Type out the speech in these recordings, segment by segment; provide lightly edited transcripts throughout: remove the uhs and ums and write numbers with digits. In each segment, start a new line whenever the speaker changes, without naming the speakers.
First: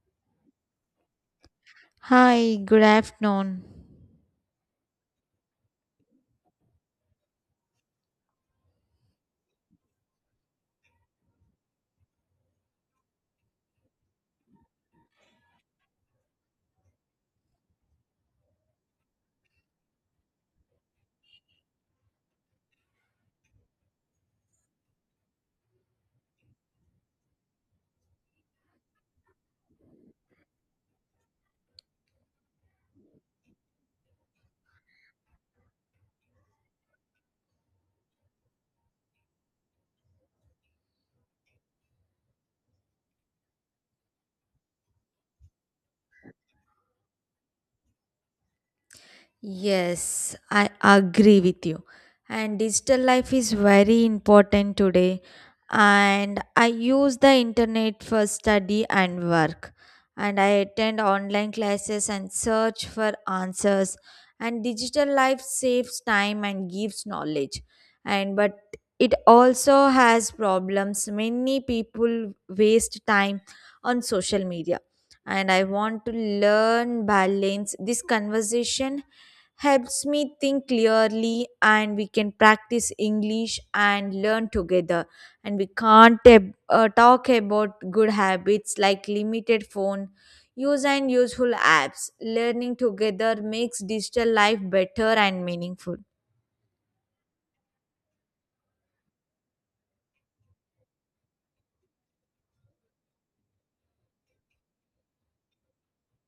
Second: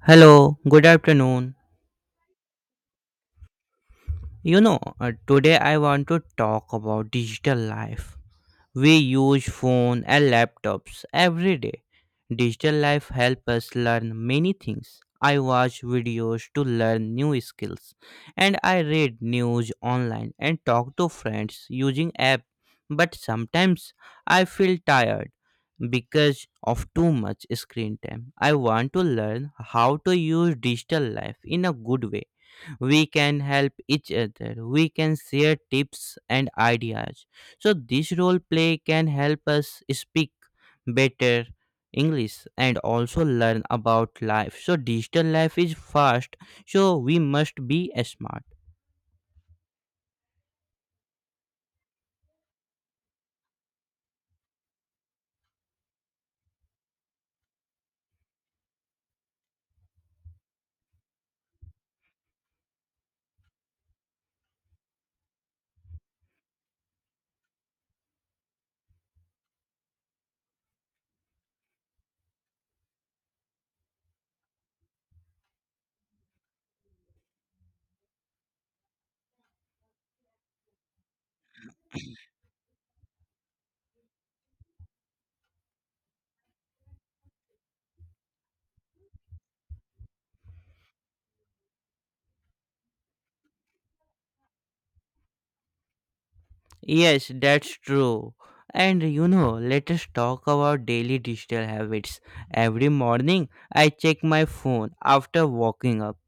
Hello, good afternoon.
Hi, good afternoon.
Today I want to talk about digital life. We use phone and laptops every day. Digital life helps us learn many things. I watch videos to learn new skills, and I read news online and talk to friends using app. But sometimes I feel tired because of too much screen time. I want to learn how to use digital life in a good way. We can help each other. We can share tips and ideas, so this role play can help us speak better English and also learn about life. So digital life is fast, so we must be smart.
Yes, I agree with you. And digital life is very important today. And I use the internet for study and work. And I attend online classes and search for answers. And digital life saves time and gives knowledge. And but it also has problems. Many people waste time on social media. And I want to learn balance. This conversation helps me think clearly, and we can practice English and learn together, and we can't ab- talk about good habits like limited phone use and useful apps. Learning together makes digital life better and meaningful.
Yes, that's true. Let us talk about daily digital habits. Every morning, I check my phone after waking up.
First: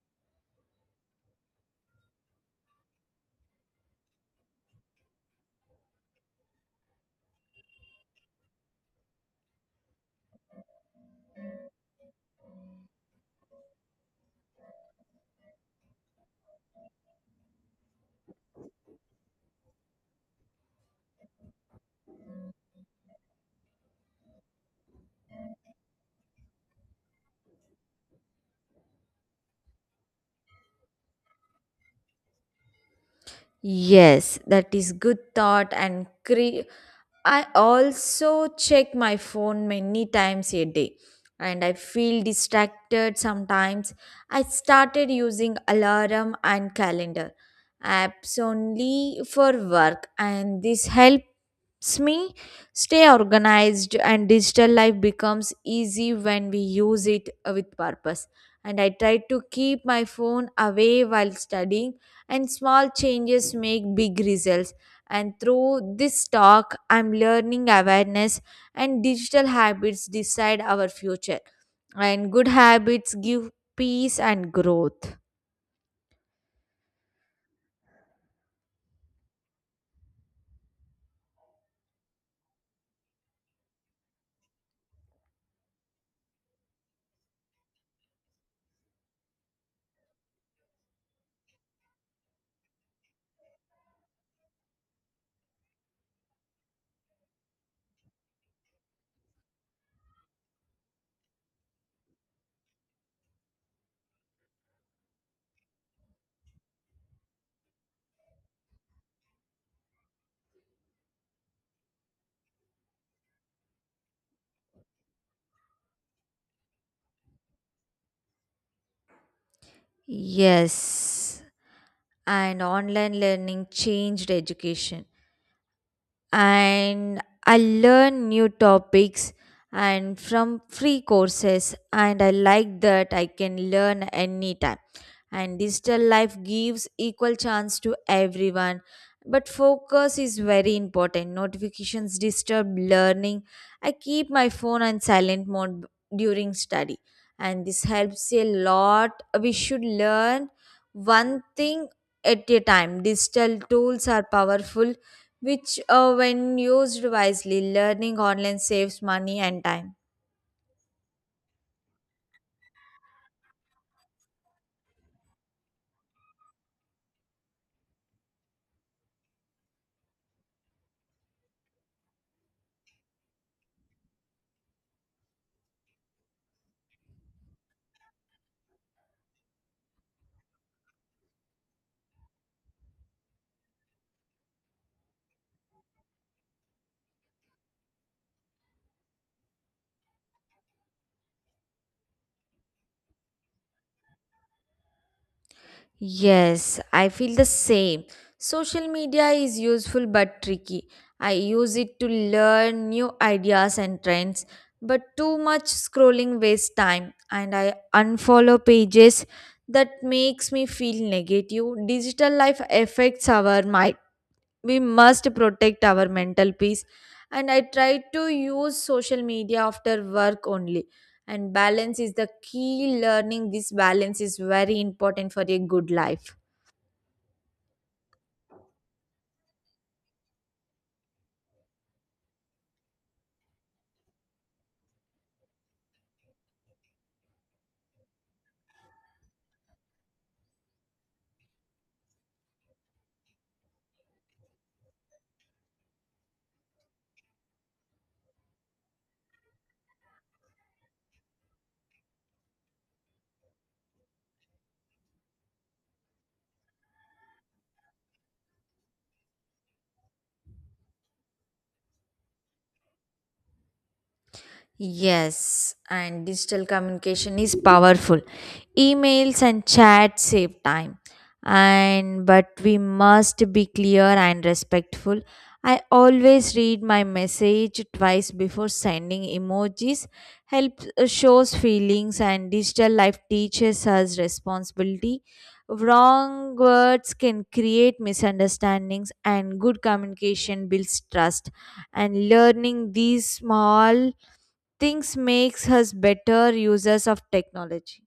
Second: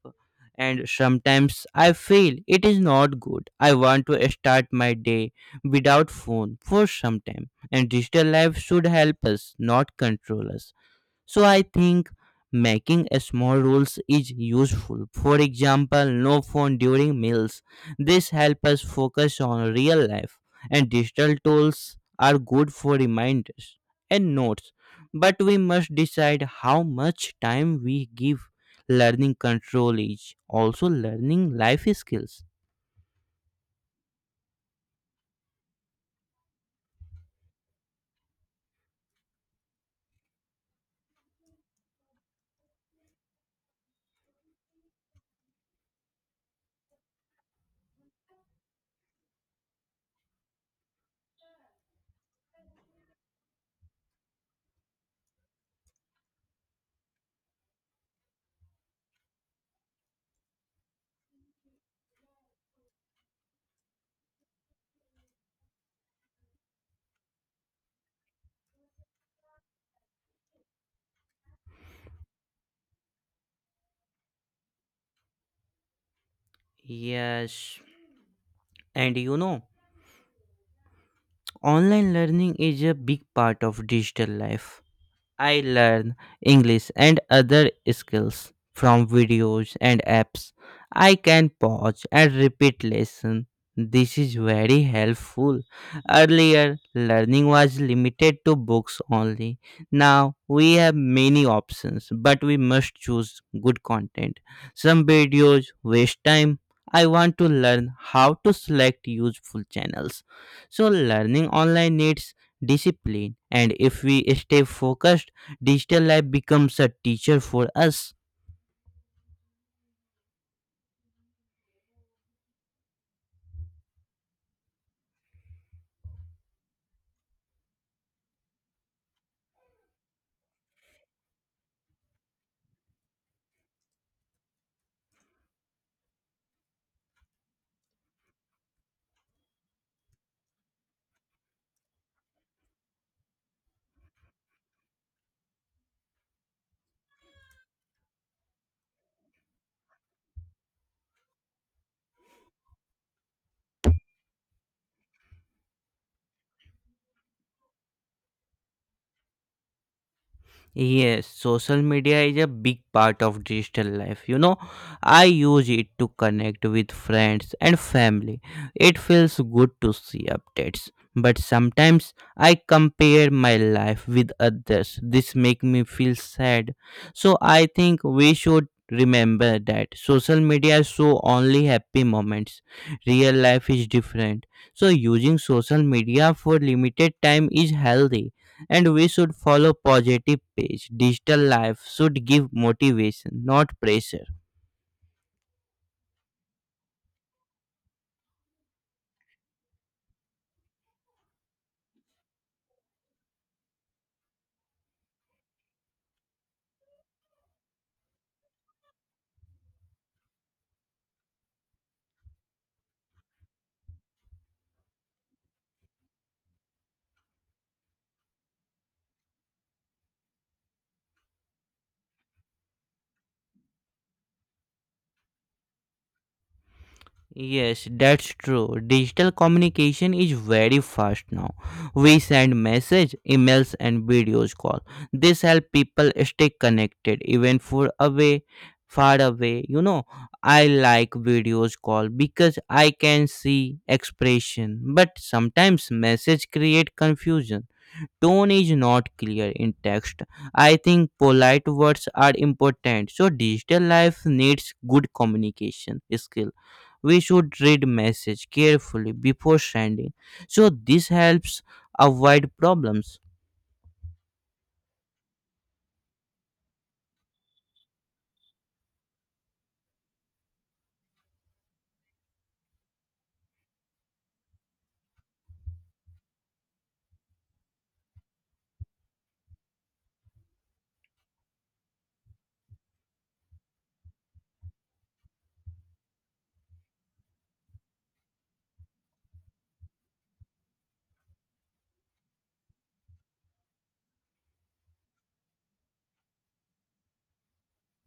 And sometimes I feel it is not good. I want to start my day without phone for some time. And digital life should help us, not control us. So I think making a small rules is useful. For example, no phone during meals. This helps us focus on real life, and digital tools are good for reminders and notes. But we must decide how much time we give learning. Control is also learning life skills.
Yes that is good thought and cre- I also check my phone many times a day, and I feel distracted sometimes. I started using alarm and calendar apps only for work, and this helps SME stay organized, and digital life becomes easy when we use it with purpose. And I try to keep my phone away while studying, and small changes make big results. And through this talk, I'm learning awareness, and digital habits decide our future. And good habits give peace and growth.
Yes, and you know, online learning is a big part of digital life. I learn English and other skills from videos and apps. I can pause and repeat lesson. This is very helpful. Earlier, learning was limited to books only. Now, we have many options, but we must choose good content. Some videos waste time. I want to learn how to select useful channels. So, learning online needs discipline, and if we stay focused, digital life becomes a teacher for us.
Yes, and online learning changed education. And I learn new topics and from free courses, and I like that I can learn anytime, and digital life gives equal chance to everyone, but focus is very important. Notifications disturb learning. I keep my phone on silent mode during study, and this helps a lot. We should learn one thing at a time. Digital tools are powerful when used wisely. Learning online saves money and time.
Yes, social media is a big part of digital life. I use it to connect with friends and family. It feels good to see updates, but sometimes I compare my life with others. This make me feel sad. So I think we should remember that social media show only happy moments. Real life is different. So using social media for limited time is healthy, and we should follow positive page. Digital life should give motivation, not pressure.
Yes, I feel the same. Social media is useful but tricky. I use it to learn new ideas and trends, but too much scrolling wastes time, and I unfollow pages that makes me feel negative. Digital life affects our, we must protect our mental peace, and I try to use social media after work only, and balance is the key. Learning this balance is very important for a good life.
Yes, that's true. Digital communication is very fast now. We send message, emails and videos call. This help people stay connected even for away, far away. I like videos call because I can see expression, but sometimes message create confusion. Tone is not clear in text. I think polite words are important. So digital life needs good communication skill. We should read message carefully before sending. So this helps avoid problems.
Yes, and digital communication is powerful. Emails and chats save time. And but we must be clear and respectful. I always read my message twice before sending. Emojis help shows feelings, and digital life teaches us responsibility. Wrong words can create misunderstandings, and good communication builds trust, and learning these small thinks makes us better users of technology.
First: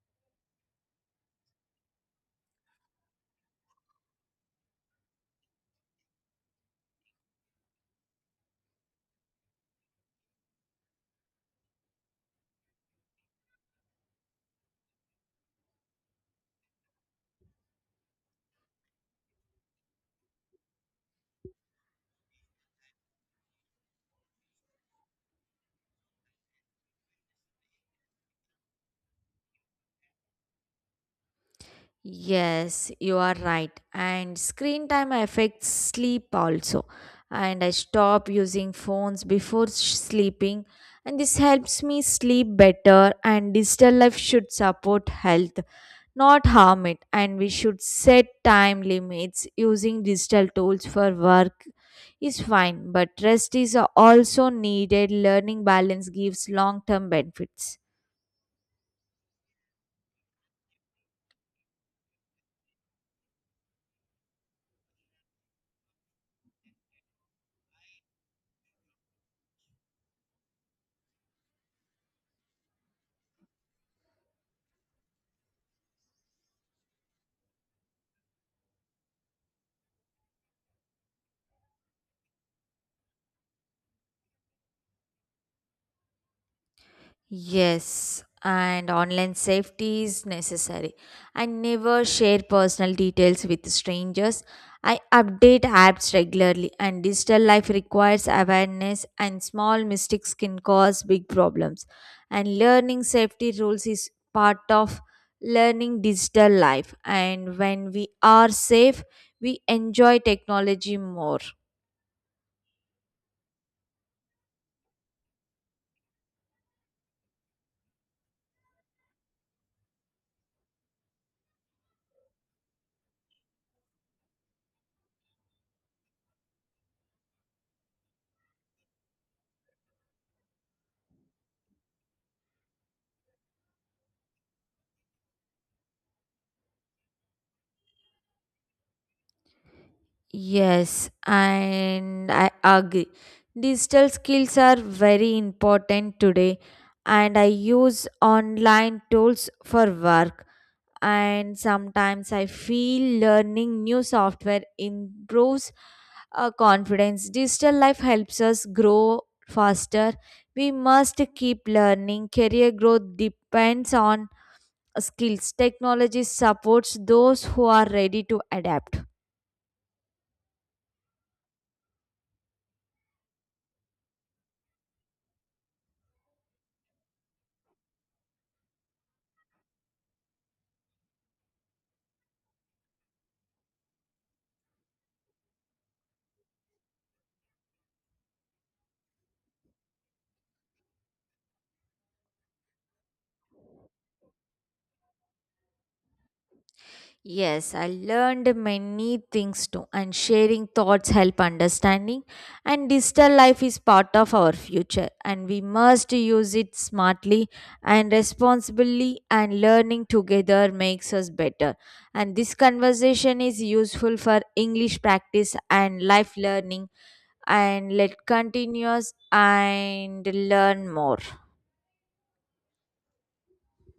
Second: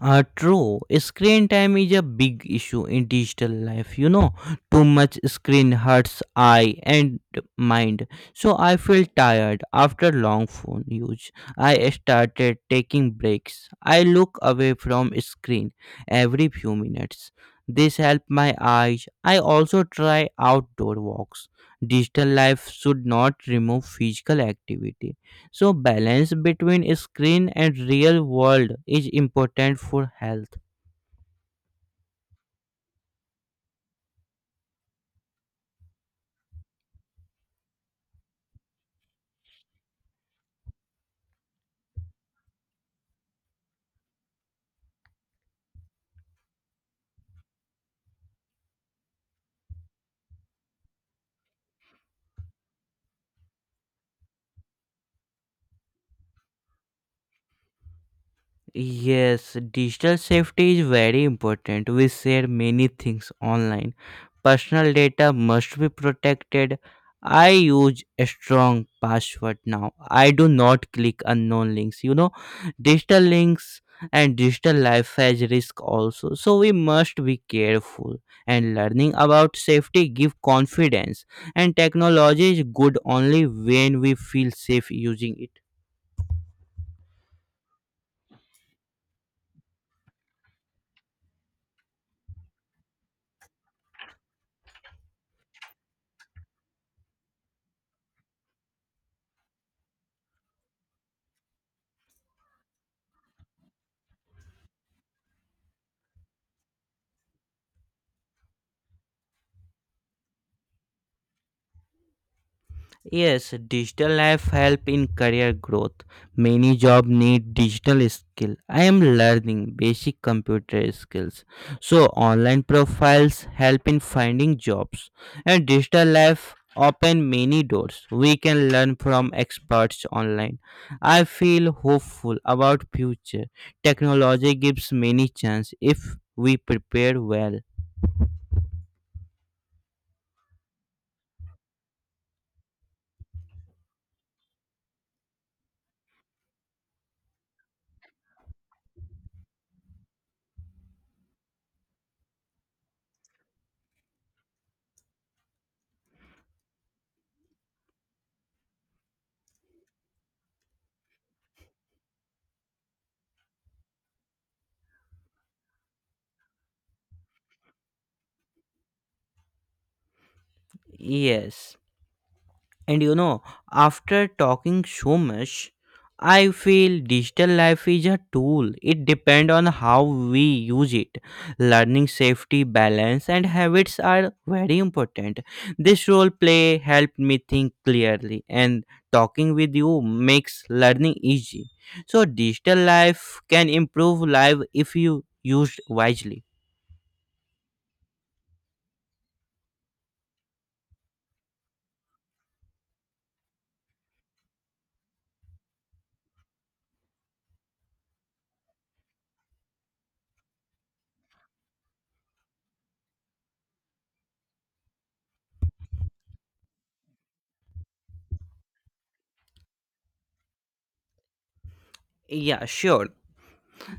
True. Screen time is a big issue in digital life. Too much screen hurts eye and mind. So I feel tired after long phone use. I started taking breaks. I look away from screen every few minutes. This help my eyes. I also try outdoor walks. Digital life should not remove physical activity. So balance between screen and real world is important for health.
Yes, you are right. And screen time affects sleep also. And I stop using phones before sleeping, and this helps me sleep better. And digital life should support health, not harm it. And we should set time limits. Using digital tools for work is fine, but rest is also needed. Learning balance gives long term benefits.
Yes, digital safety is very important. We share many things online. Personal data must be protected. I use a strong password now. I do not click unknown links. Digital links, and digital life has risk also. So we must be careful. And learning about safety give confidence. And technology is good only when we feel safe using it.
Yes, and online safety is necessary. I never share personal details with strangers. I update apps regularly, and digital life requires awareness, and small mistakes can cause big problems. And learning safety rules is part of learning digital life. And when we are safe, we enjoy technology more.
Yes, digital life help in career growth. Many job need digital skill. I am learning basic computer skills. So online profiles help in finding jobs, and digital life open many doors. We can learn from experts online. I feel hopeful about future. Technology gives many chance if we prepare well.
Yes, and I agree. Digital skills are very important today, and I use online tools for work. And sometimes I feel learning new software improves our confidence. Digital life helps us grow faster. We must keep learning. Career growth depends on skills. Technology supports those who are ready to adapt.
Yes. And you know, After talking so much, I feel digital life is a tool. It depends on how we use it. Learning, safety, balance, and habits are very important. This role play helped me think clearly, and talking with you makes learning easy. So, digital life can improve life if you used wisely.
Yes, I learned many things too, and sharing thoughts help understanding. And digital life is part of our future, and we must use it smartly and responsibly. And learning together makes us better. And this conversation is useful for English practice and life learning. And let continuous and learn more.
Yeah, sure.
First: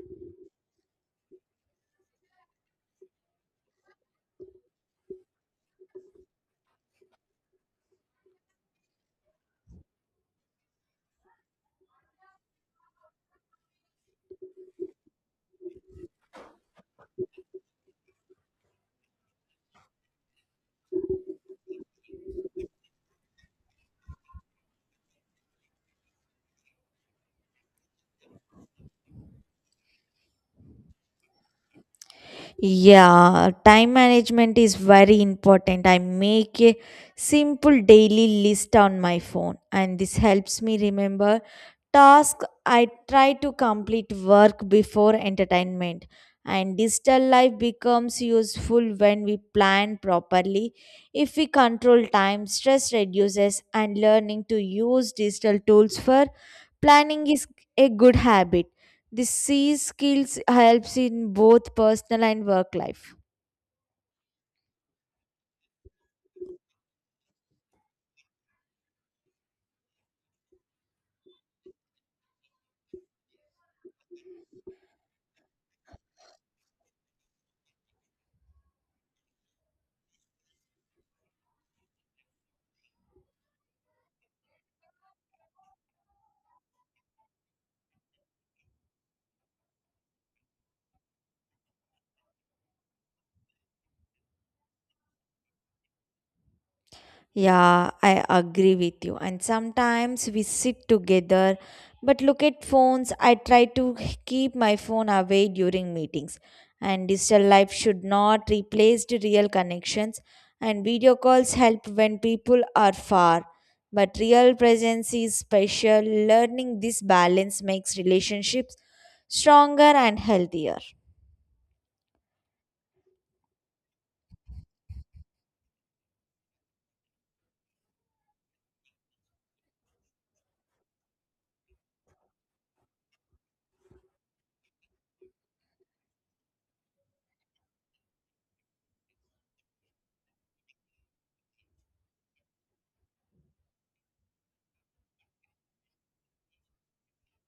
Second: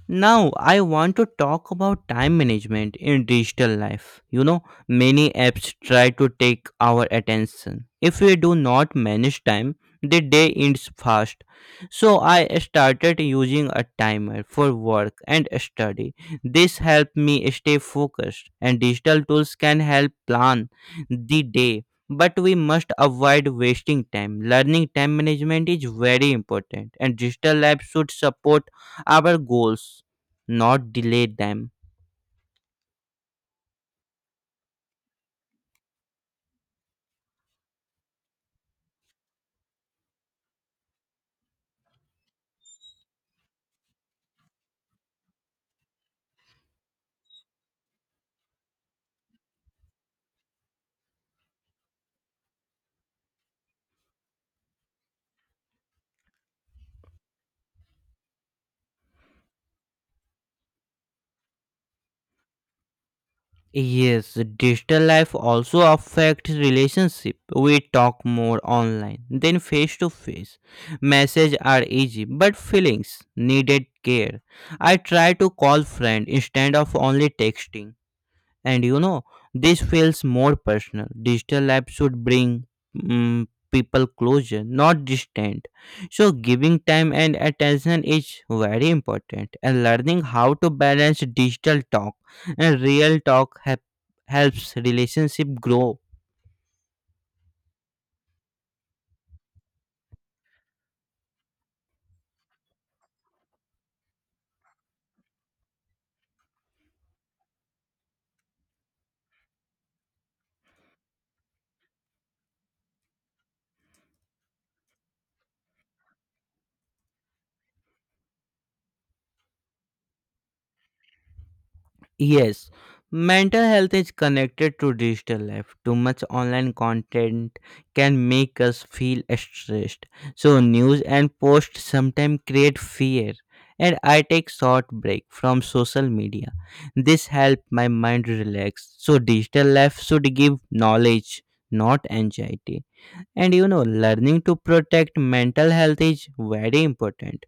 Now, I want to talk about time management in digital life. Many apps try to take our attention. If we do not manage time, the day ends fast. So, I started using a timer for work and study. This helped me stay focused, and digital tools can help plan the day. But we must avoid wasting time. Learning time management is very important, and digital apps should support our goals, not delay them.
Yeah, time management is very important. I make a simple daily list on my phone, and this helps me remember tasks. I try to complete work before entertainment. And digital life becomes useful when we plan properly. If we control time, stress reduces, and learning to use digital tools for planning is a good habit. These C skills helps in both personal and work life.
Yes, digital life also affects relationship. We talk more online than face to face. Messages are easy, but feelings needed care. I try to call friend instead of only texting. And you know This feels more personal. Digital apps should bring mm people closer, not distant. So giving time and attention is very important, and learning how to balance digital talk and real helps relationship grow.
Yeah, I agree with you. And sometimes we sit together, but look at phones. I try to keep my phone away during meetings. And digital life should not replace the real connections. And video calls help when people are far. But real presence is special. Learning this balance makes relationships stronger and healthier.
Yes, mental health is connected to digital life. Too much online content can make us feel stressed. So, news and posts sometimes create fear. And I take short break from social media. This help my mind relax. So digital life should give knowledge, not anxiety. Learning to protect mental health is very important.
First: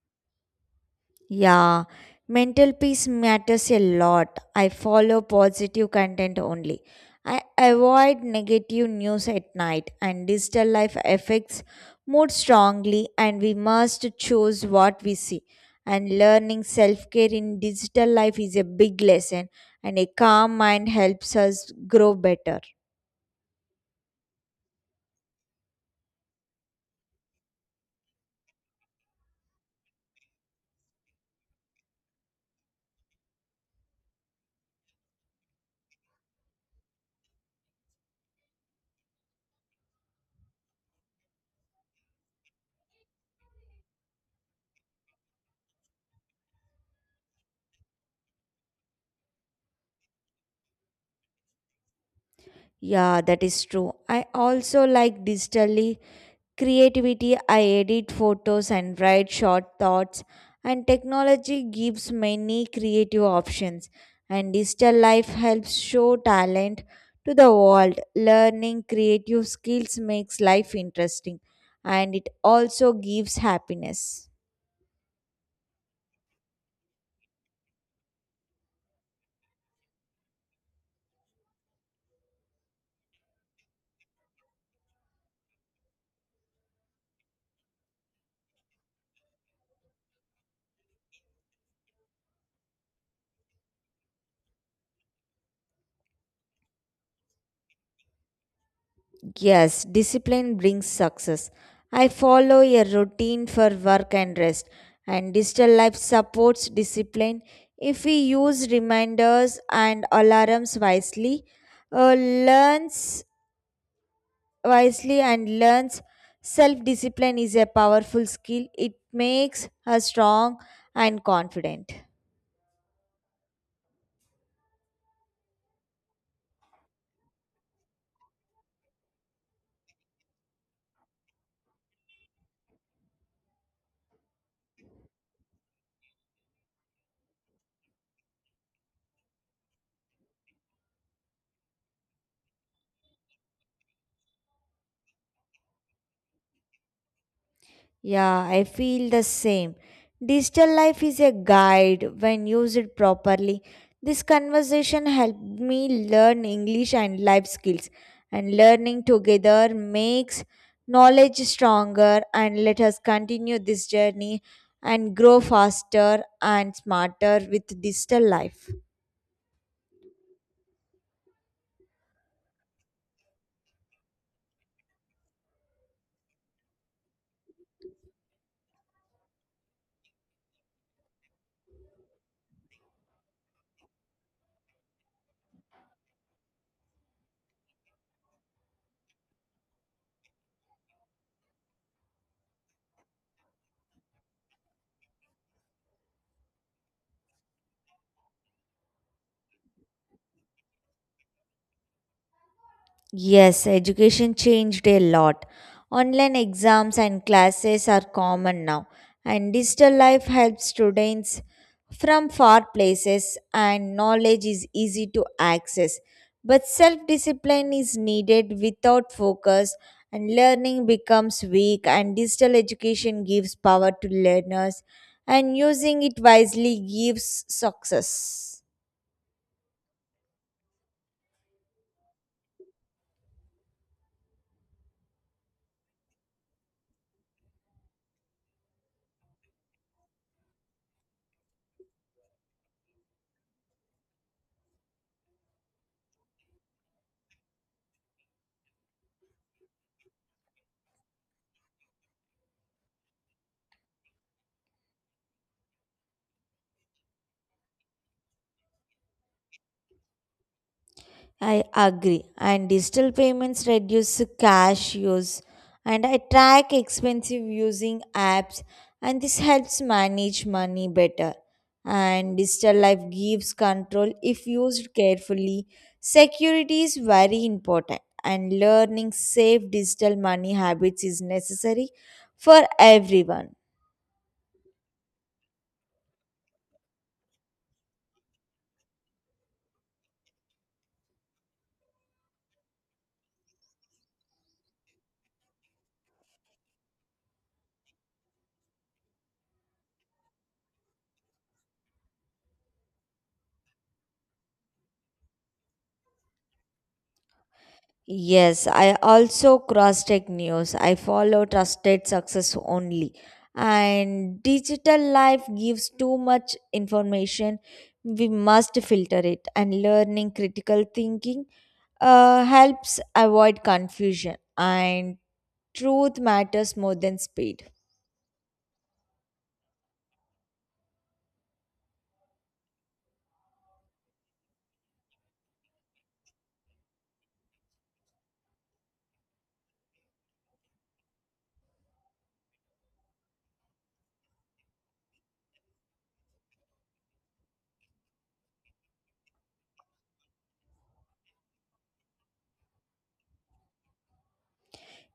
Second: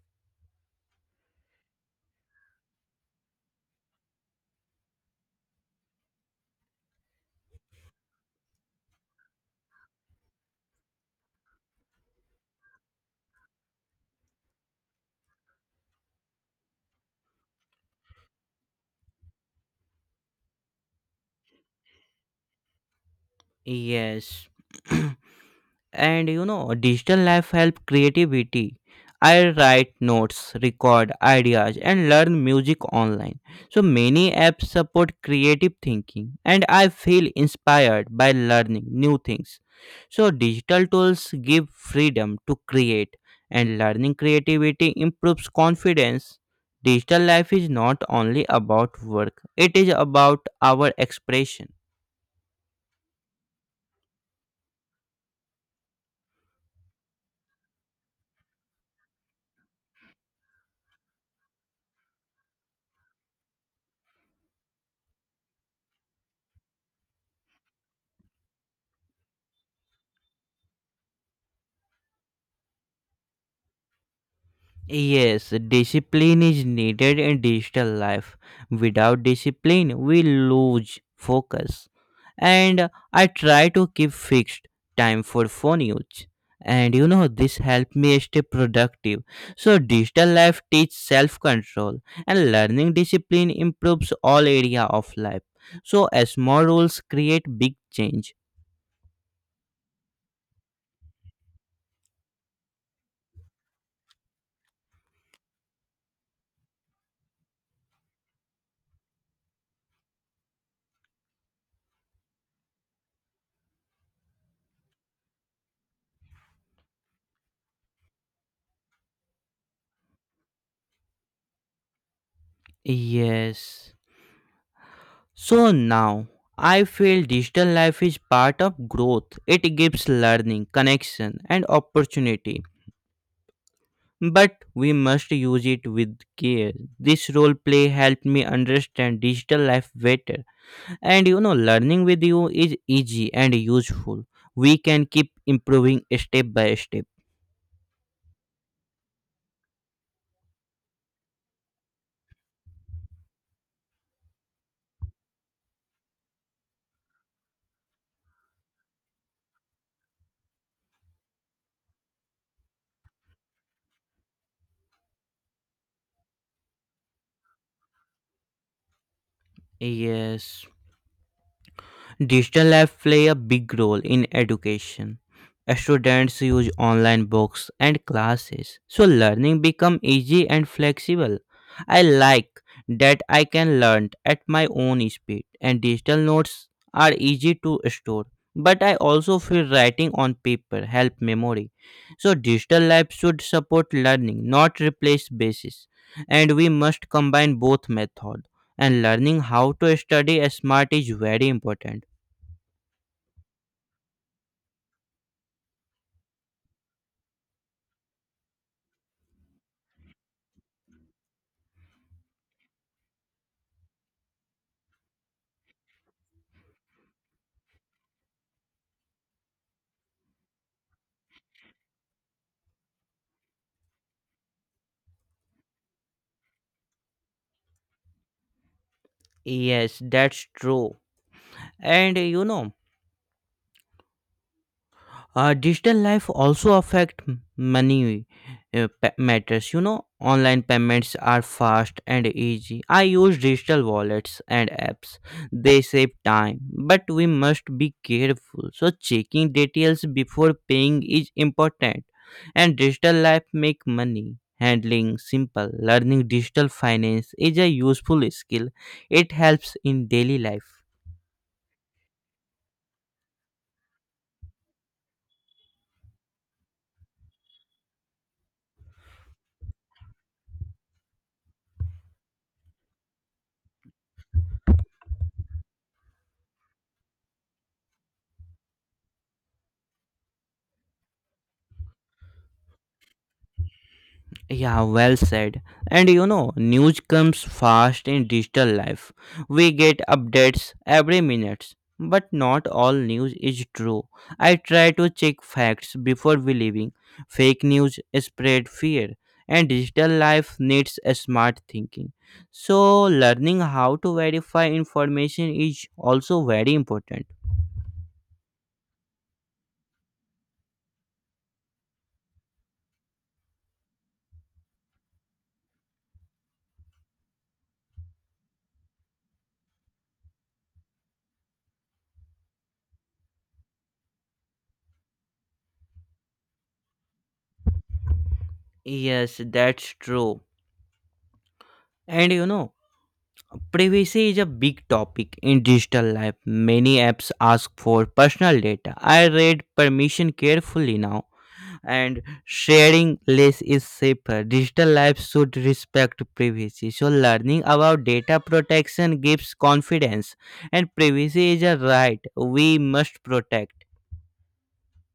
Yeah, mental peace matters a lot. I follow positive content only. I avoid negative news at night, and digital life affects mood strongly, and we must choose what we see. And learning self care in digital life is a big lesson, and a calm mind helps us grow better.
Yes. and you know Digital life help creativity. I write notes, record ideas and learn music online. So many apps support creative thinking, and I feel inspired by learning new things. So digital tools give freedom to create, and learning creativity improves confidence. Digital life is not only about work, it is about our expression.
Yeah, that is true. I also like digitally creativity. I edit photos and write short thoughts, and technology gives many creative options. And digital life helps show talent to the world. Learning creative skills makes life interesting, and it also gives happiness.
Yes, discipline is needed in digital life. Without discipline, we lose focus. And I try to keep fixed time for phone use. This helped me stay productive. So, digital life teaches self control, and learning discipline improves all area of life. So, small rules create big change.
Yes, discipline brings success. I follow a routine for work and rest, and digital life supports discipline. If we use reminders and alarms wisely, learns wisely and learns self discipline is a powerful skill. It makes us strong and confident.
Yes. So now I feel digital life is part of growth. It gives learning, connection, and opportunity. But we must use it with care. This role play helped me understand digital life better. Learning with you is easy and useful. We can keep improving step by step.
Yeah, I feel the same. Digital life is a guide when used properly. This conversation helped me learn English and life skills, and learning together makes knowledge stronger. And let us continue this journey and grow faster and smarter with digital life.
Yes, digital apps play a big role in education. Students use online books and classes, so learning become easy and flexible. I like that I can learn at my own speed, and digital notes are easy to store. But I also feel writing on paper help memory. So digital apps should support learning, not replace basis. And we must combine both method, and learning how to study smart is very important.
Yes, education changed a lot. Online exams and classes are common now, and digital life helps students from far places, and knowledge is easy to access. But self discipline is needed. Without focus, and learning becomes weak, and digital education gives power to learners, and using it wisely gives success.
Yes, that's true. And uh, you know, Digital life also affect money matters. Online payments are fast and easy. I use digital wallets and apps. They save time, but we must be careful. So checking details before paying is important. And digital life make money handling simple. Learning digital finance is a useful skill. It helps in daily life.
I agree. And digital payments reduce cash use, and I track expensive using apps, and this helps manage money better. And digital life gives control if used carefully. Security is very important, and learning safe digital money habits is necessary for everyone.
Yeah, well said. News comes fast in digital life. We get updates every minute. But not all news is true. I try to check facts before believing. Fake news spread fear, and digital life needs a smart thinking. So, learning how to verify information is also very important.
Yes, I also cross check news. I follow trusted success only. And digital life gives too much information. We must filter it. And learning critical thinking helps avoid confusion. And truth matters more than speed.
Yes, that's true. And you know, Privacy is a big topic in digital life. Many apps ask for personal data. I read permission carefully now, and sharing less is safer. Digital life should respect privacy. So, learning about data protection gives confidence, and privacy is a right we must protect.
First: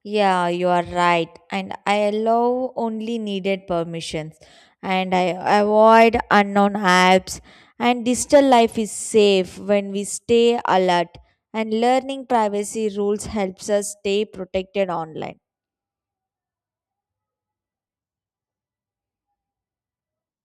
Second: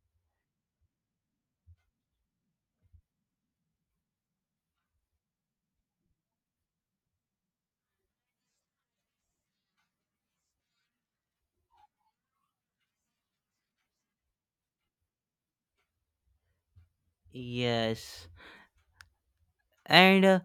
Yeah, you are right. And I allow only needed permissions, and I avoid unknown apps. And digital life is safe when we stay alert. And learning privacy rules helps us stay protected online.
Yes. and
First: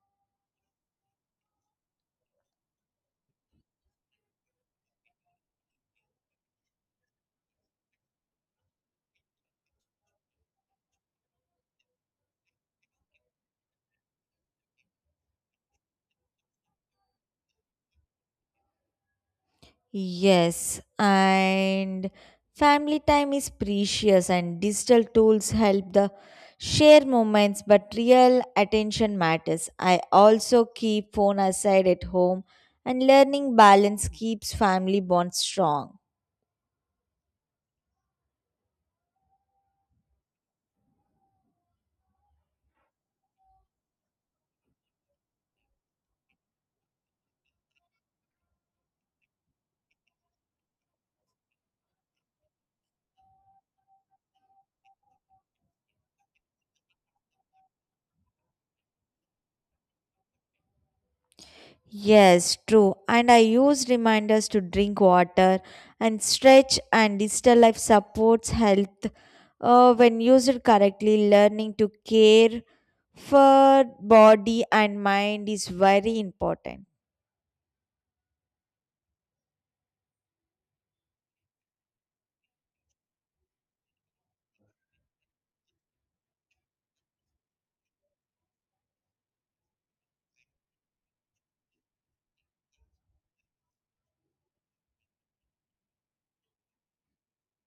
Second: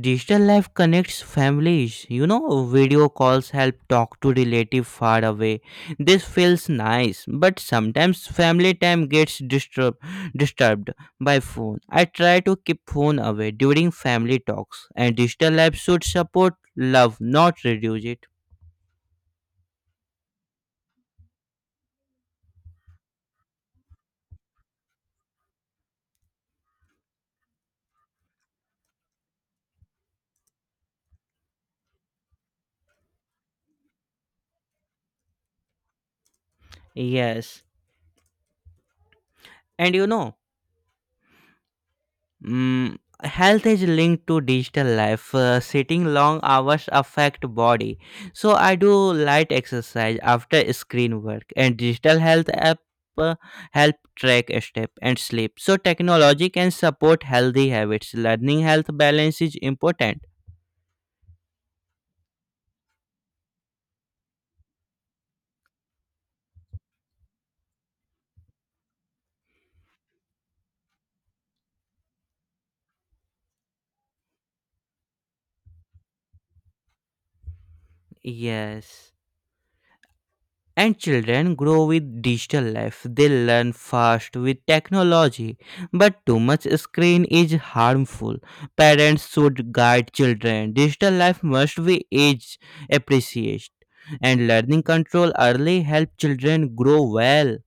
Digital life connects families. Video calls help talk to relative far away. This feels nice, but sometimes family time gets disturbed by phone. I try to keep phone away during family talks, and digital life should support love, not reduce it.
Yes, and family time is precious, and digital tools help the share moments, but real attention matters. I also keep phone aside at home, and learning balance keeps family bonds strong.
Yes. and you know Mm, Health is linked to digital life. Sitting long hours affect body. So I do light exercise after screen work, and digital health app uh, help track step and sleep. So technology can support healthy habits. Learning health balance is important.
Yes, true. And I use reminders to drink water and stretch, and digital life supports health when used correctly. Learning to care for body and mind is very important.
Yes. And children grow with digital life. They learn fast with technology. But too much screen is harmful. Parents should guide children. Digital life must be age appreciated. And learning control early help children grow well.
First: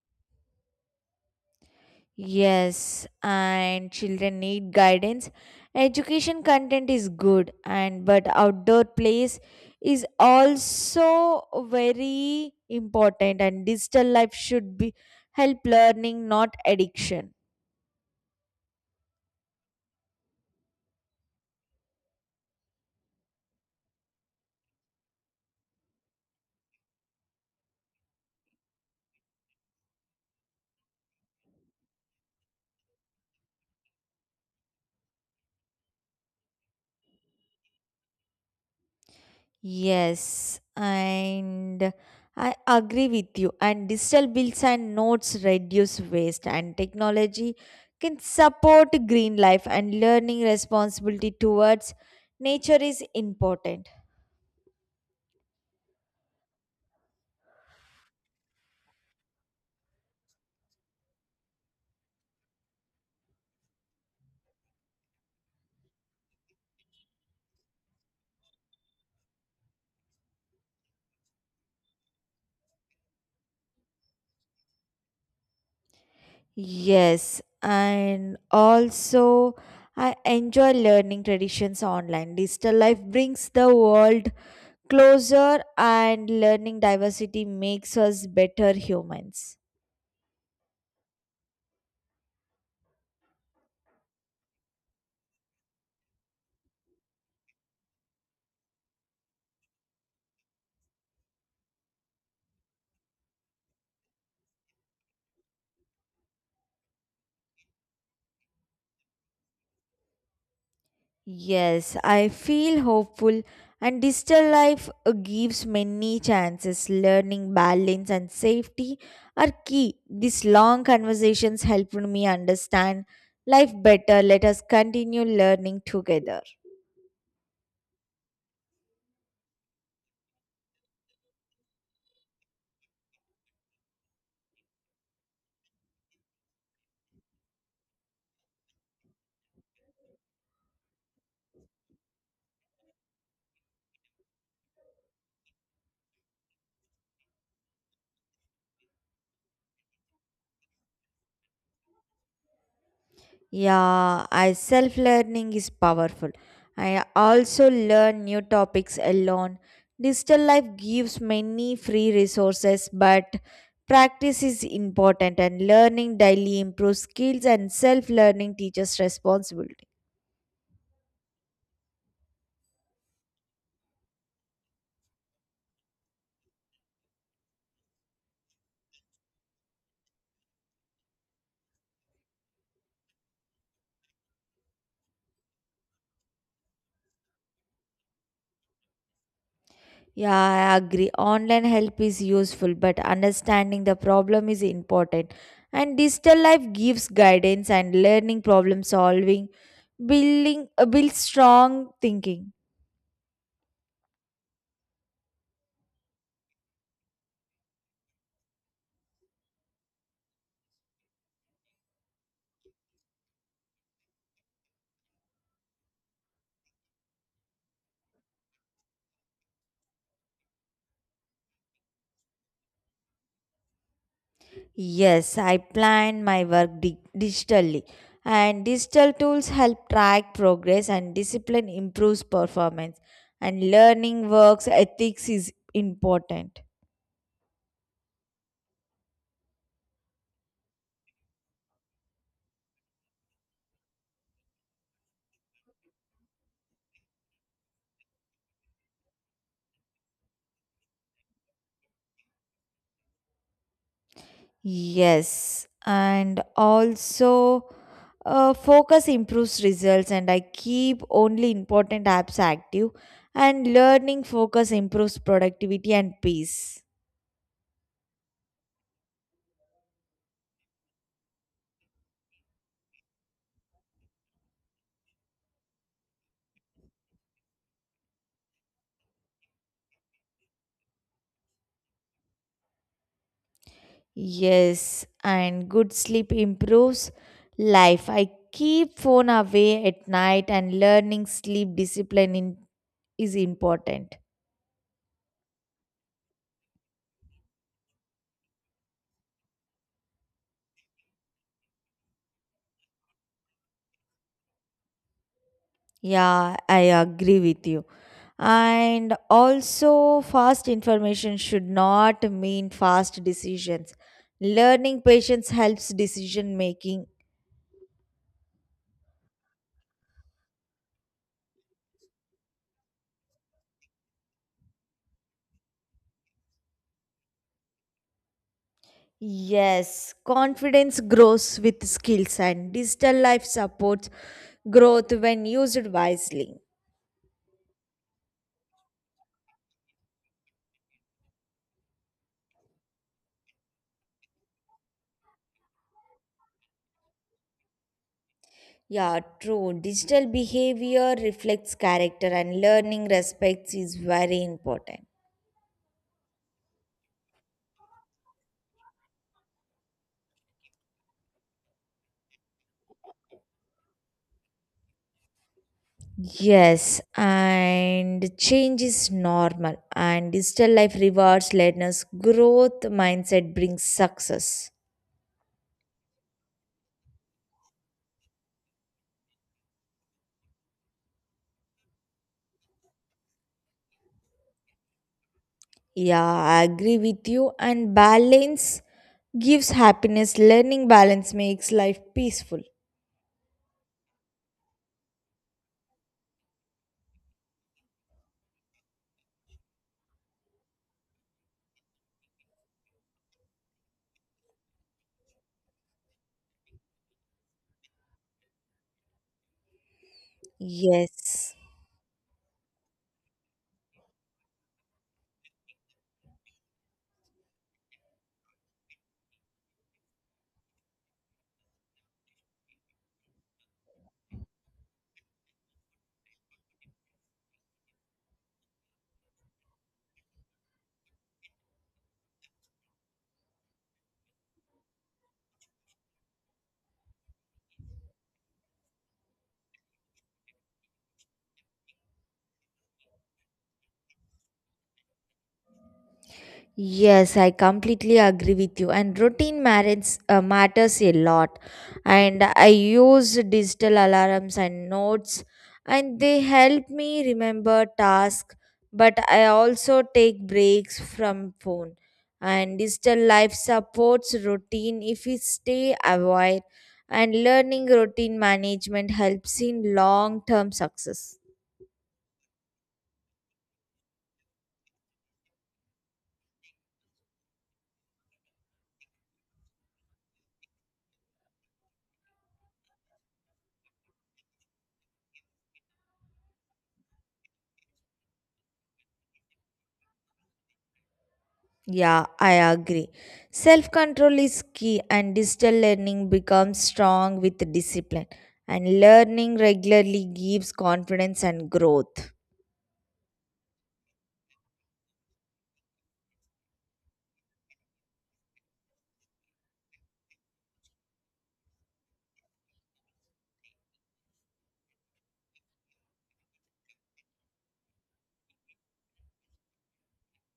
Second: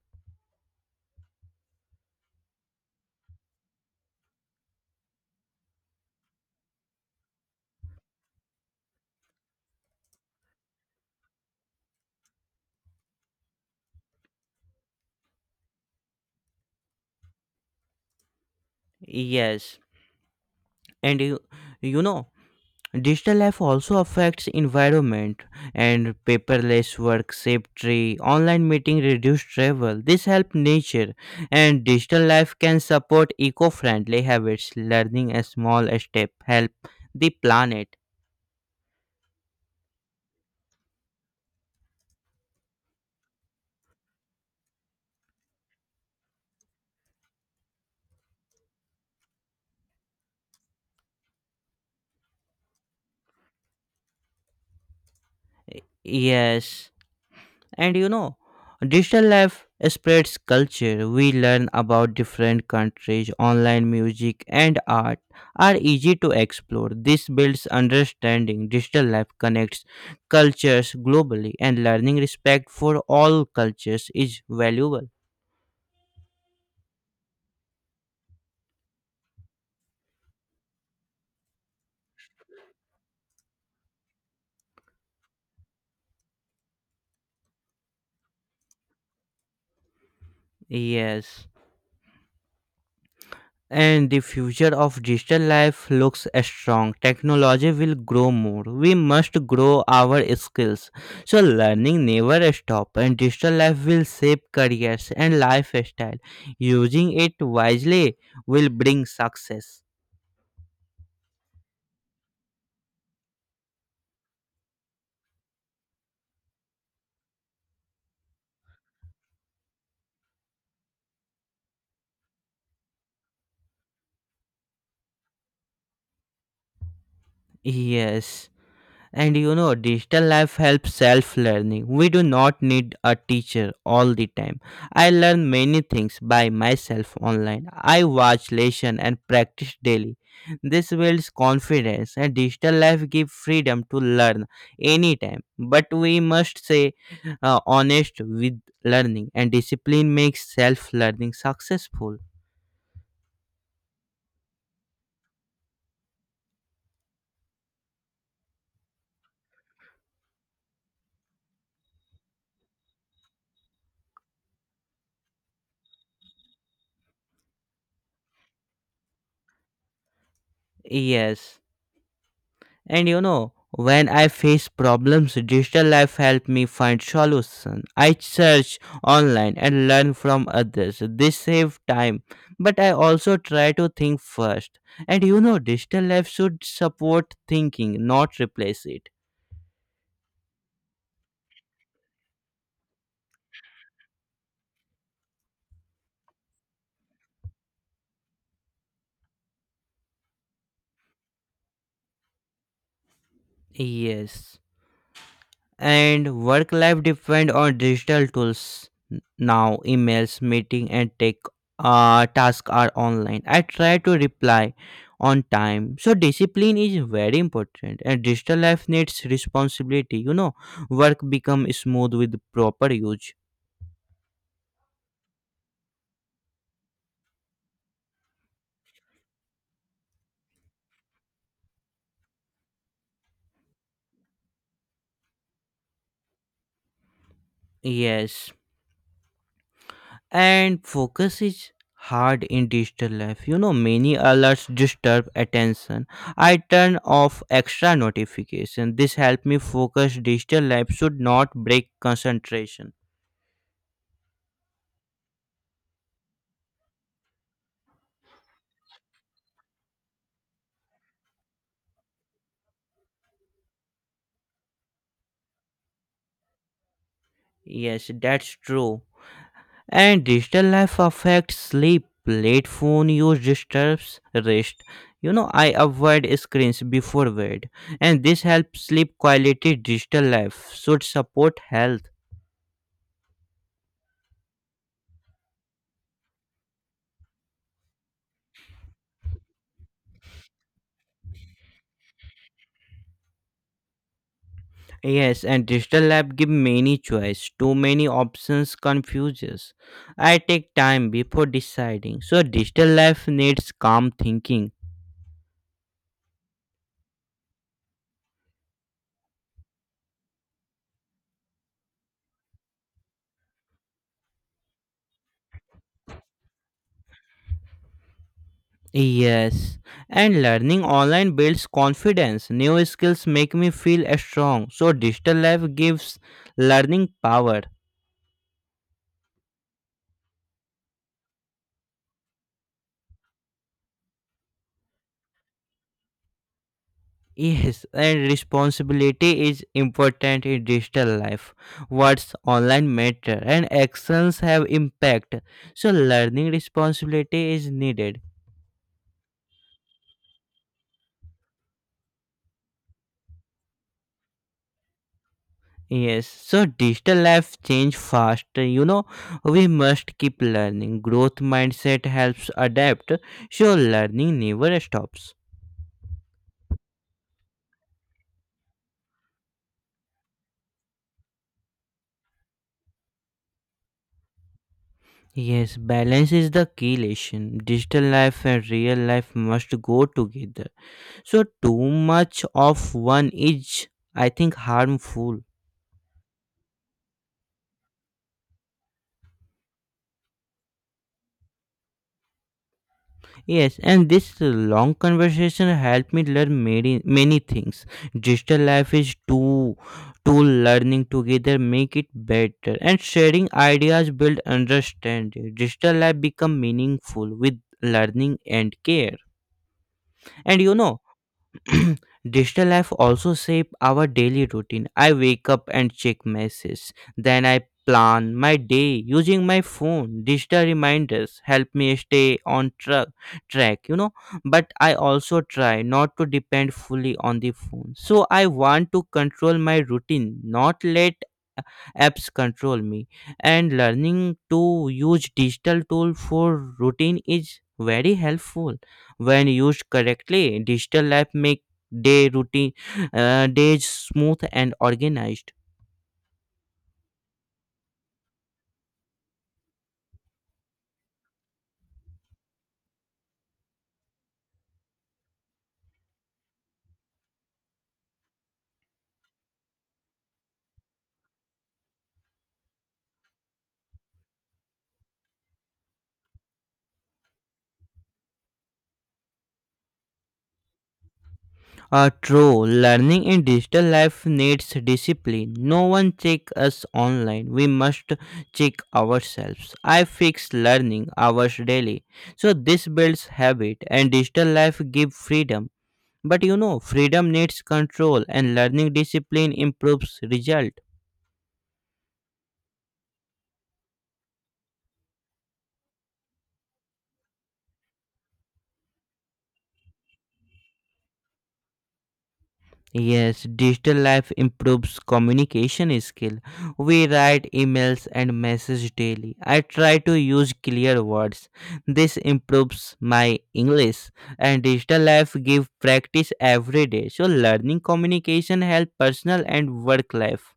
Yes, and children need guidance. Education content is good, and but outdoor plays is also very important, and digital life should be help learning, not addiction.
Yes. And you know, Digital life also affects environment, and paperless work save tree, online meeting reduce travel. This help nature, and digital life can support eco-friendly habits. Learning a small step help the planet.
Yes, and I agree with you, and digital bills and notes reduce waste, and technology can support green life, and learning responsibility towards nature is important.
Yes. And you know, Digital life spreads culture. We learn about different countries, online music, and art are easy to explore. This builds understanding. Digital life connects cultures globally, and learning respect for all cultures is valuable.
Yes, and also I enjoy learning traditions online. Digital life brings the world closer, and learning diversity makes us better humans.
Yes, and the future of digital life looks strong. Technology will grow more. We must grow our skills. So learning never stop, and digital life will shape careers and lifestyle. Using it wisely will bring success.
Yes, I feel hopeful, and digital life gives many chances. Learning balance and safety are key. These long conversations helped me understand life better. Let us continue learning together.
Yes. And digital life helps self learning. We do not need a teacher all the time. I learn many things by myself online. I watch lesson and practice daily. This builds confidence, and digital life gives freedom to learn anytime. But we must say honest with learning, and discipline makes self learning successful.
Yeah, I self learning is powerful. I also learn new topics alone. Digital life gives many free resources, but practice is important, and learning daily improves skills, and self learning teaches responsibility.
Yes. And when I face problems, digital life helped me find solution. I search online and learn from others. This save time, but I also try to think first. And digital life should support thinking, not replace it.
Yeah, I agree. Online help is useful, but understanding the problem is important. And digital life gives guidance, and learning problem solving, building builds strong thinking.
Yes. And work life depend on digital tools now. Emails, meeting, and take tasks are online. I try to reply on time, so discipline is very important, and digital life needs responsibility. Work become smooth with proper use.
Yes, I plan my work digitally, and digital tools help track progress, and discipline improves performance, and learning works ethics is important.
Yes. And focus is hard in digital life. Many alerts disturb attention. I turn off extra notification. This help me focus. Digital life should not break concentration.
Yes, and also focus improves results, and I keep only important apps active, and learning focus improves productivity and peace.
Yes, that's true. And digital life affects sleep. Late phone use disturbs rest. I avoid screens before bed, and this helps sleep quality. Digital life should support health.
Yes, and good sleep improves life. I keep phone away at night, and learning sleep discipline in, is important.
Yes, and digital lab give many choice. Too many options confuses. I take time before deciding. So digital life needs calm thinking.
Yeah, I agree with you. And also fast information should not mean fast decisions. Learning patience helps decision making.
Yes, and learning online builds confidence. New skills make me feel strong. So digital life gives learning power.
Yes, confidence grows with skills, and digital life supports growth when used wisely.
Yes, and responsibility is important in digital life. Words online matter, and actions have impact. So learning responsibility is needed.
Yeah, true. Digital behavior reflects character, and learning respects is very important.
Yes, so digital life change fast. We must keep learning. Growth mindset helps adapt, so learning never stops.
Yes, and change is normal, and digital life rewards learners' growth mindset brings success.
Yes, balance is the key lesson. Digital life and real life must go together. So too much of one is, I think, harmful.
Yeah, I agree with you. And balance gives happiness, learning balance makes life peaceful.
Yes, and this long conversation helped me learn many, many things. Digital life is two learning together make it better, and sharing ideas build understanding. Digital life become meaningful with learning and care. And
Yes.
digital life also shape our daily routine. I wake up and check messages. Then I plan my day using my phone. Digital reminders help me stay on track. But I also try not to depend fully on the phone. So I want to control my routine, not let apps control me, and learning to use digital tool for routine is very helpful. When used correctly, digital app make day routine days smooth and organized.
Yes, I completely agree with you. And routine marriage matters a lot. And I use digital alarms and notes, and they help me remember tasks. But I also take breaks from phone. And digital life supports routine if we stay aware. And learning routine management helps in long term success.
True, learning in digital life needs discipline. No one check us online. We must check ourselves. I fix learning hours daily, so this builds habit, and digital life give freedom. But freedom needs control, and learning discipline improves result.
Yeah, I agree. Self control is key, and digital learning becomes strong with discipline. And learning regularly gives confidence and growth.
Yes, digital life improves communication skill. We write emails and message daily. I try to use clear words. This improves my English, and digital life give practice every day. So learning communication help personal and work life.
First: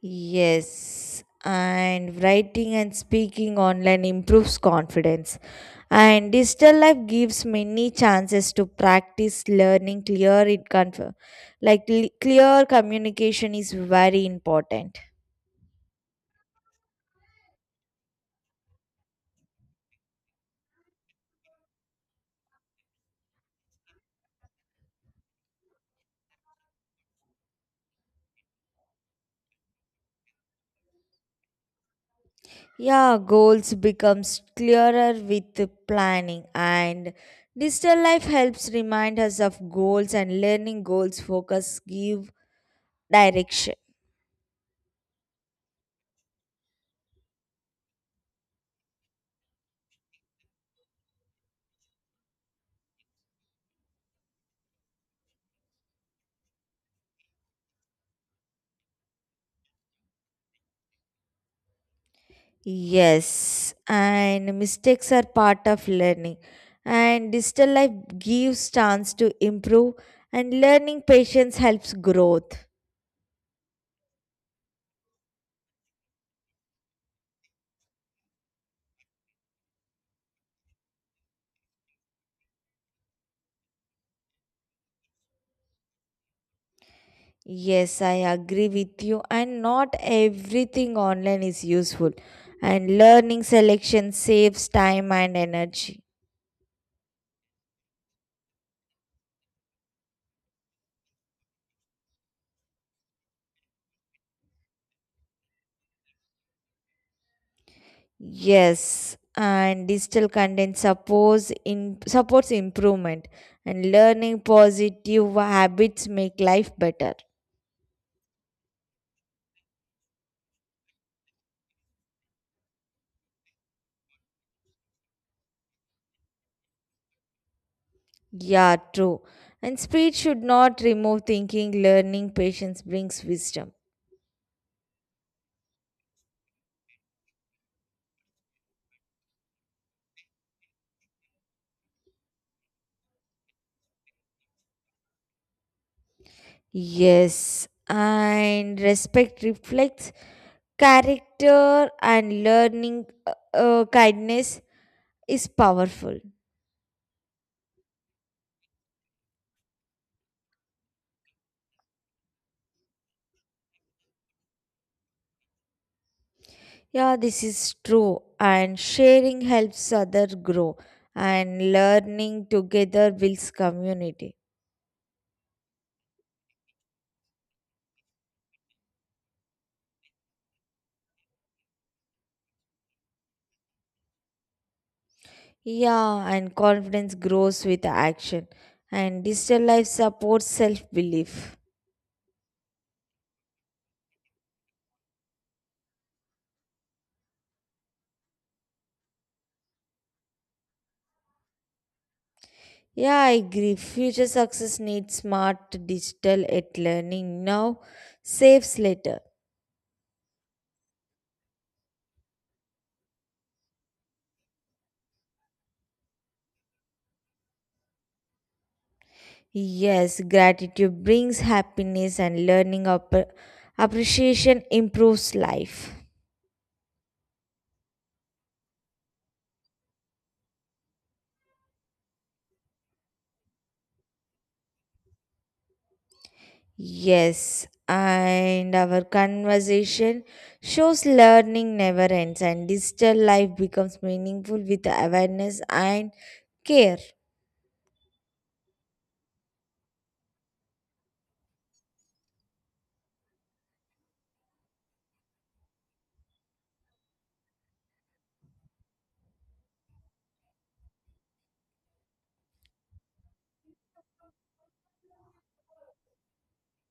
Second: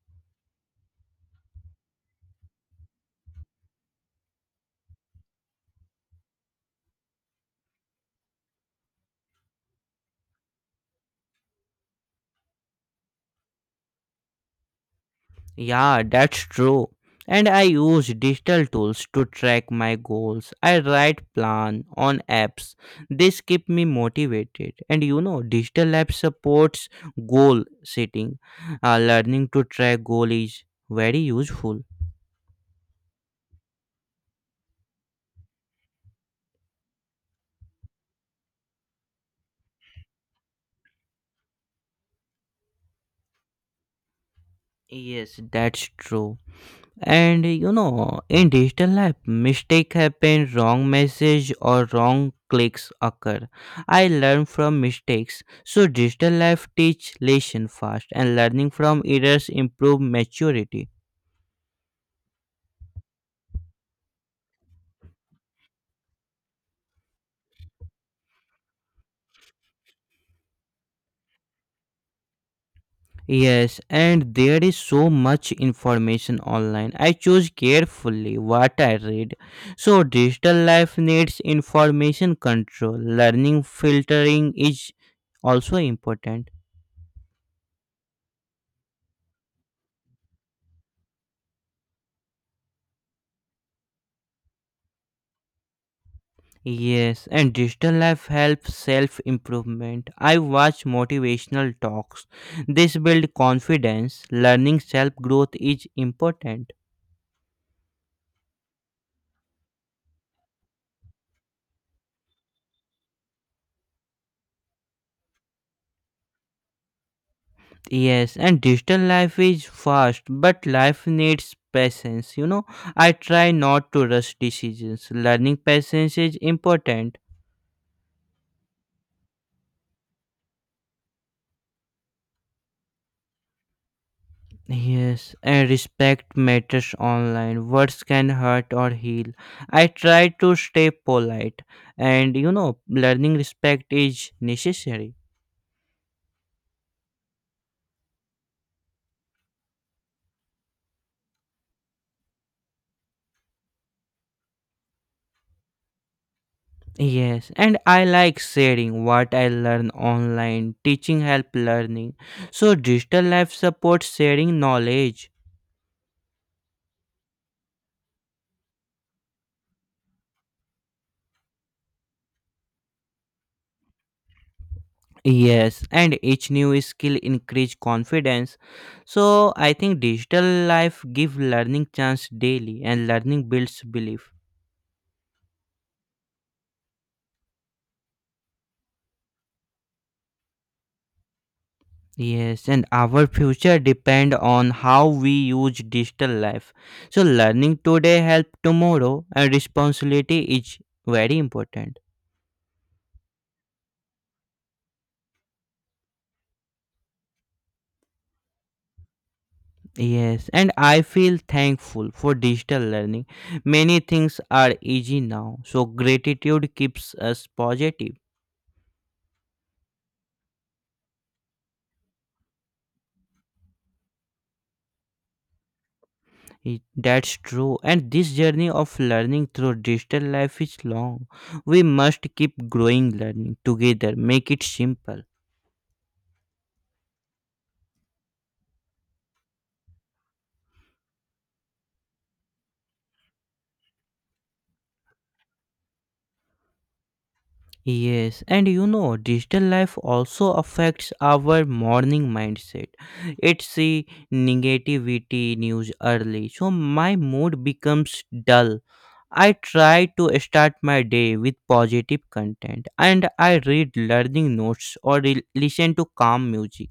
Yes, and writing and speaking online improves confidence. And digital life gives many chances to practice learning clear. It conf- like l- Clear communication is very important.
Yeah, that's true. And I use digital tools to track my goals. I write plan on apps. This keep me motivated. And digital app supports goal setting. Learning to track goal is very useful.
Yeah, goals becomes clearer with planning, and digital life helps remind us of goals, and learning goals focus give direction.
Yes, that's true. And in digital life, mistake happen. Wrong message or wrong clicks occur. I learn from mistakes. So digital life teach lesson fast, and learning from errors improve maturity.
Yes, and mistakes are part of learning, and digital life gives chance to improve, and learning patience helps growth.
Yes, and there is so much information online. I choose carefully what I read. So digital life needs information control. Learning filtering is also important.
Yes, I agree with you, and not everything online is useful, and learning selection saves time and energy.
Yes, and digital life helps self improvement. I watch motivational talks. This build confidence. Learning self growth is important.
Yes, and digital content supports in supports improvement, and learning positive habits make life better.
Yes, and digital life is fast, but life needs patience. I try not to rush decisions. Learning patience is important.
Yeah, true. And speed should not remove thinking, learning, patience brings wisdom.
Yes, and respect matters online. Words can hurt or heal. I try to stay polite, and learning respect is necessary.
Yes, and respect reflects character, and learning kindness is powerful.
Yes, and I like sharing what I learn online. Teaching help learning. So digital life supports sharing knowledge.
Yeah, this is true. And sharing helps other grow, and learning together builds community.
Yes, and each new skill increase confidence. So I think digital life give learning chance daily, and learning builds belief.
Yeah, and confidence grows with action, and digital life supports self belief.
Yes, and our future depend on how we use digital life. So learning today help tomorrow, and responsibility is very important.
Yeah, I agree. Future success needs smart digital at learning now, saves later.
Yes, and I feel thankful for digital learning. Many things are easy now. So gratitude keeps us positive.
Yes, gratitude brings happiness, and learning appreciation improves life.
That's true. And this journey of learning through digital life is long. We must keep growing learning together. Make it simple.
Yes, and our conversation shows learning never ends, and digital life becomes meaningful with awareness and care.
Yes, and digital life also affects our morning mindset. It see negativity news early, so my mood becomes dull. I try to start my day with positive content, and I read learning notes or listen to calm music,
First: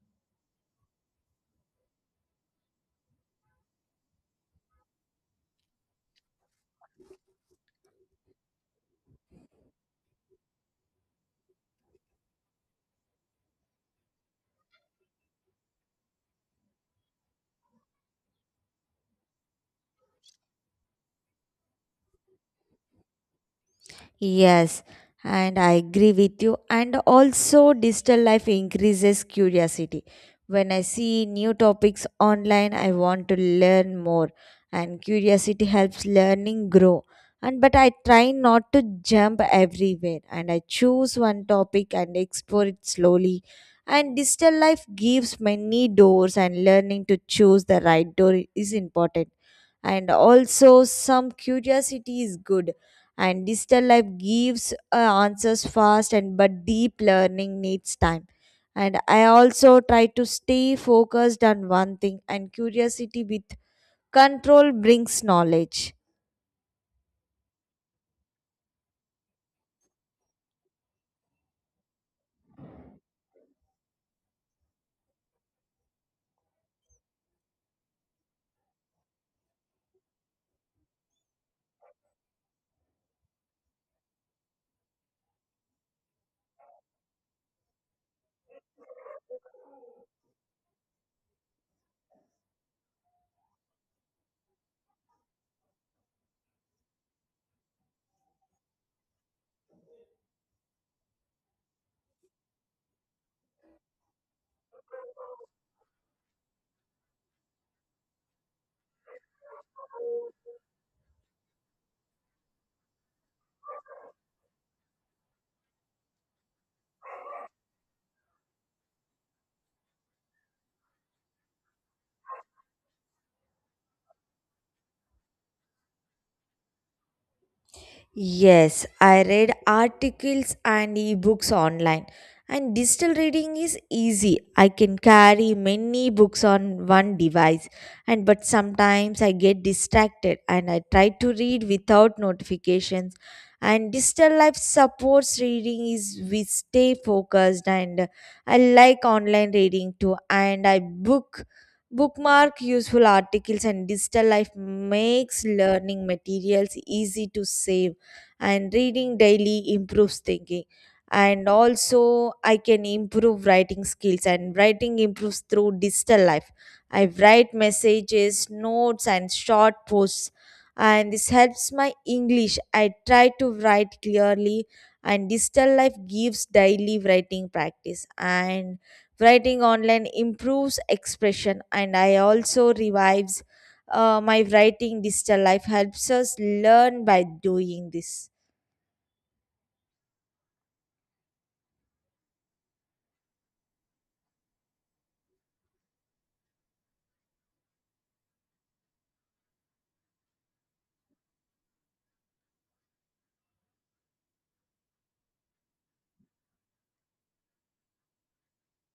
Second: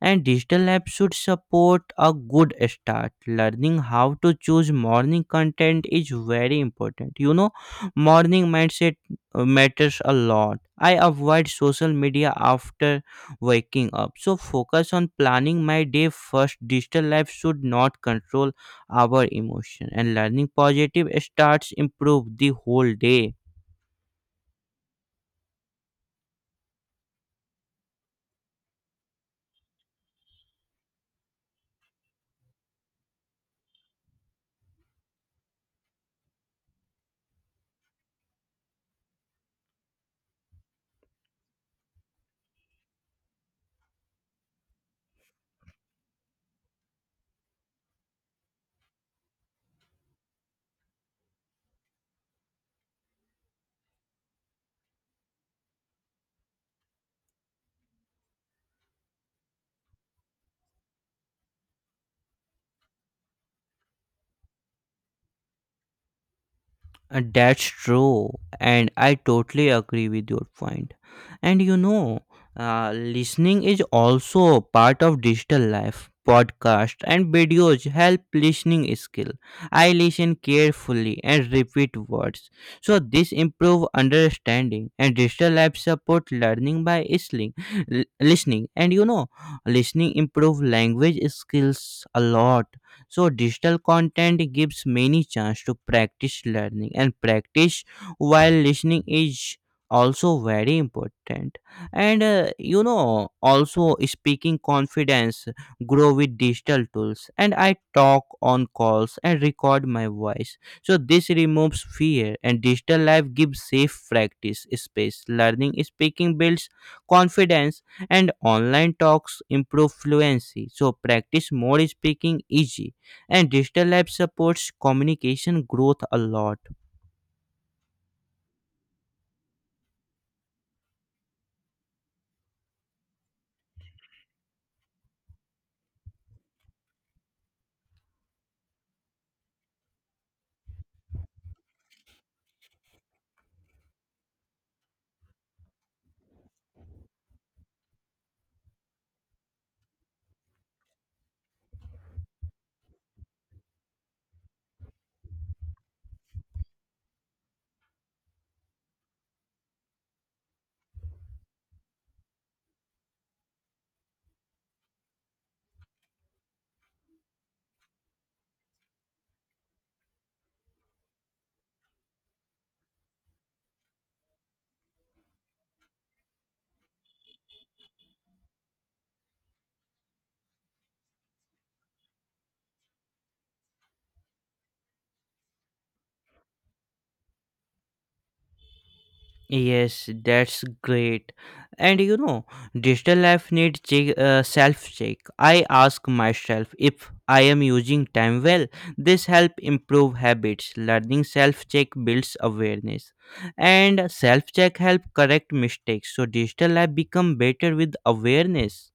and digital apps should support a good start. Learning how to choose morning content is very important. Morning mindset matters a lot. I avoid social media after waking up. So focus on planning my day first. Digital life should not control our emotion, and learning positive starts improve the whole day.
Yes, and I agree with you. And also, digital life increases curiosity. When I see new topics online, I want to learn more, and curiosity helps learning grow. And but I try not to jump everywhere, and I choose one topic and explore it slowly. And digital life gives many doors, and learning to choose the right door is important. And also, some curiosity is good, and digital life gives answers fast, and but deep learning needs time, and I also try to stay focused on one thing, and curiosity with control brings knowledge.
That's true, and I totally agree with your point. And listening is also part of digital life. Podcast and videos help listening skill. I listen carefully and repeat words, so this improve understanding. And digital life support learning by listening, listening. And listening improve language skills a lot, so digital content gives many chance to practice learning, and practice while listening is also very important. And also speaking confidence grow with digital tools, and I talk on calls and record my voice, so this removes fear, and digital life gives safe practice space. Learning speaking builds confidence, and online talks improve fluency, so practice more speaking easy, and digital lab supports communication growth a lot.
Yes, I read articles and ebooks online. And digital reading is easy. I can carry many books on one device. And but sometimes I get distracted, and I try to read without notifications. And digital life supports reading is we stay focused, and I like online reading too. And I bookmark useful articles, and digital life makes learning materials easy to save, and reading daily improves thinking, and also I can improve writing skills, and writing improves through digital life. I write messages notes and short posts, and this helps my English. I try to write clearly, and digital life gives daily writing practice, and writing online improves expression, and I also revives my writing. Digital life helps us learn by doing this.
Yes, that's great. And digital life needs self check. I ask myself if I am using time well. This help improve habits. Learning self check builds awareness, and self check help correct mistakes, so digital life become better with awareness.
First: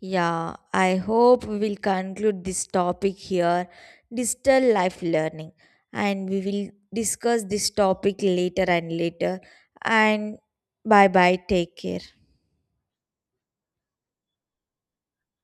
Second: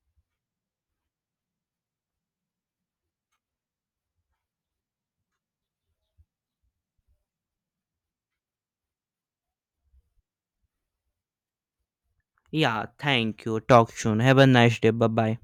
Yeah, I hope we will conclude this topic here, digital life learning, and we will discuss this topic later and later. And bye bye, take care.
Yeah, thank you. Talk soon. Have a nice day. Bye bye.